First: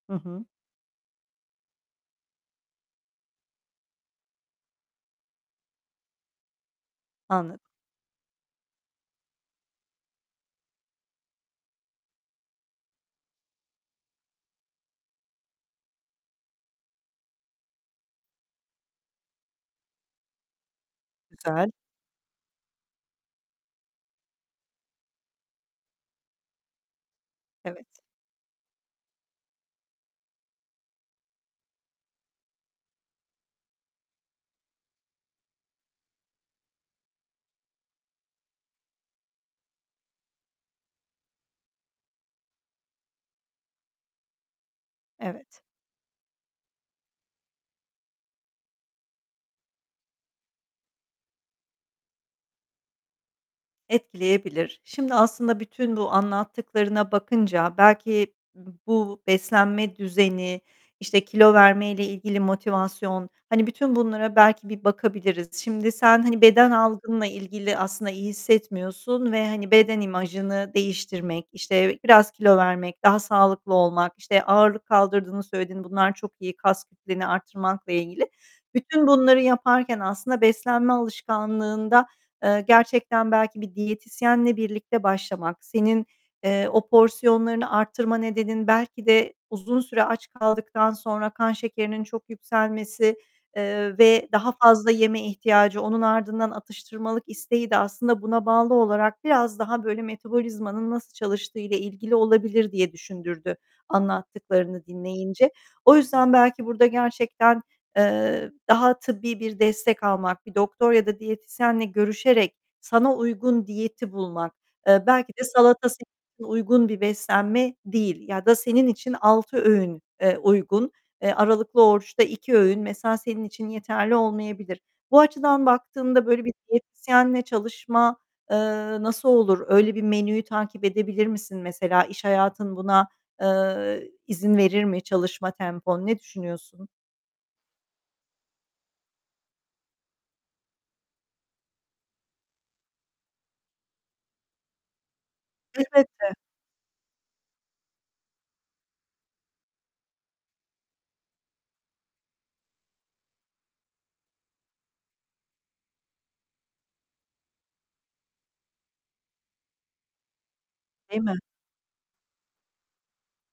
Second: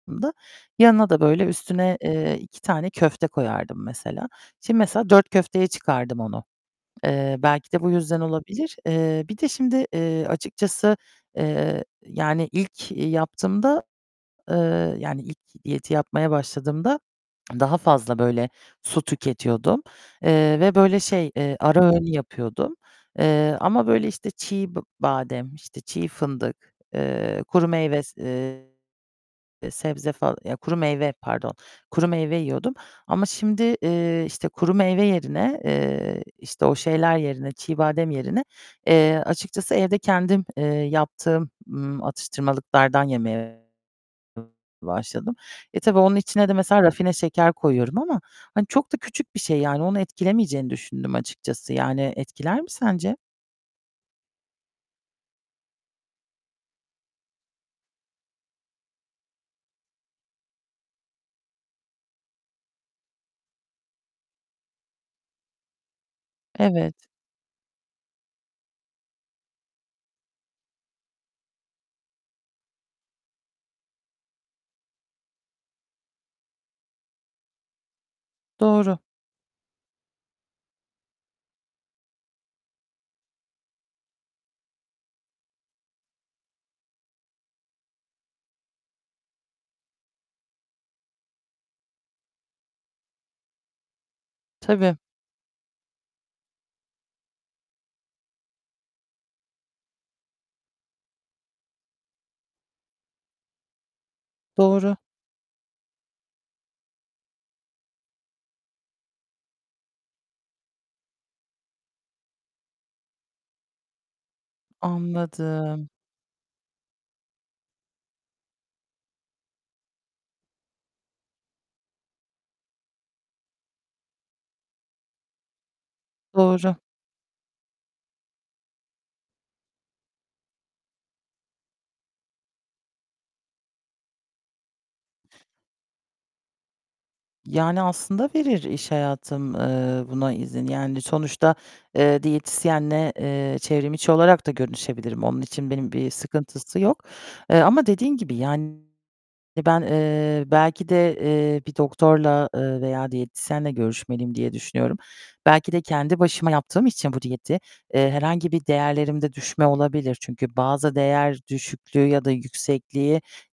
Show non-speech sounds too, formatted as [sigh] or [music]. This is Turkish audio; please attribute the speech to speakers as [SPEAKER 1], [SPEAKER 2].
[SPEAKER 1] Hı hı.
[SPEAKER 2] [unintelligible] Yanına da böyle, üstüne, eee, 2 tane köfte koyardım mesela. Şimdi mesela 4 köfteye çıkardım onu. Eee,
[SPEAKER 1] Anla
[SPEAKER 2] belki de bu yüzden olabilir. Eee, bir de şimdi, eee, açıkçası, eee, yani ilk yaptığımda, eee, yani ilk diyeti yapmaya başladığımda daha fazla böyle su tüketiyordum, eee, ve böyle şey, eee,
[SPEAKER 1] Güzel.
[SPEAKER 2] ara öğün yapıyordum, eee, ama böyle işte çiğ b badem, işte çiğ fındık, eee, kuru
[SPEAKER 1] Evet.
[SPEAKER 2] meyve, se eee, sebze fa ya kuru meyve pardon, kuru meyve yiyordum. Ama şimdi, eee, işte kuru meyve yerine, eee, işte o şeyler yerine çiğ badem yerine, eee, açıkçası evde kendim, eee, yaptığım, ımm, atıştırmalıklardan yemeye başladım.
[SPEAKER 1] Evet.
[SPEAKER 2] E tabii onun içine de, mesela, rafine şeker koyuyorum ama hani çok da küçük bir şey, yani onu etkilemeyeceğini düşündüm açıkçası yani; etkiler mi sence?
[SPEAKER 1] Etkileyebilir. Şimdi aslında bütün bu anlattıklarına bakınca belki b bu beslenme düzeni, işte, kilo vermeyle ilgili motivasyon, hani, bütün bunlara belki bir bakabiliriz. Şimdi sen hani beden
[SPEAKER 2] Evet.
[SPEAKER 1] algınla ilgili aslında iyi hissetmiyorsun ve, hani, beden imajını değiştirmek, işte, biraz kilo vermek, daha sağlıklı olmak. İşte, ağırlık kaldırdığını söyledin, bunlar çok iyi; kas kütlenini arttırmakla ilgili.
[SPEAKER 2] Doğru.
[SPEAKER 1] Bütün bunları yaparken aslında beslenme alışkanlığında, eee, gerçekten belki bir diyetisyenle birlikte başlamak, senin, eee, o porsiyonlarını arttırma nedenin, belki de uzun süre aç kaldıktan sonra kan şekerinin çok yükselmesi, eee, ve daha fazla
[SPEAKER 2] Tabii.
[SPEAKER 1] yeme ihtiyacı, onun ardından atıştırmalık isteği de aslında buna bağlı olarak biraz daha böyle metabolizmanın nasıl çalıştığıyla ilgili olabilir, diye düşündürdü anlattıklarını
[SPEAKER 2] Doğru.
[SPEAKER 1] dinleyince. O yüzden belki burada gerçekten, eee, daha tıbbi bir destek almak, bir doktor ya da diyetisyenle görüşerek sana uygun diyeti bulmak, eee, belki de
[SPEAKER 2] Anladım.
[SPEAKER 1] salata sana uygun bir beslenme değil ya da senin için 6 öğün, eee, uygun. Eee, aralıklı oruçta 2 öğün mesela senin için yeterli olmayabilir. Bu açıdan baktığında böyle bir
[SPEAKER 2] Doğru.
[SPEAKER 1] diyetisyenle çalışma, eee, nasıl olur? Öyle bir menüyü takip edebilir misin? Mesela iş hayatın buna, eee, izin verir mi çalışma tempon? Ne düşünüyorsun?
[SPEAKER 2] Yani, aslında verir iş hayatım, eee, buna izin. Yani sonuçta, eee, diyetisyenle, eee, çevrimiçi olarak da görüşebilirim. Onun için benim bir
[SPEAKER 1] Elbette.
[SPEAKER 2] sıkıntısı yok. Eee, ama dediğin gibi, yani, ben, eee, belki de, eee, bir doktorla, eee, veya diyetisyenle görüşmeliyim, diye düşünüyorum. Belki de kendi başıma yaptığım için bu diyeti, eee, herhangi bir değerlerimde düşme olabilir. Çünkü bazı
[SPEAKER 1] Değil mi?
[SPEAKER 2] değer düşüklüğü ya da yüksekliği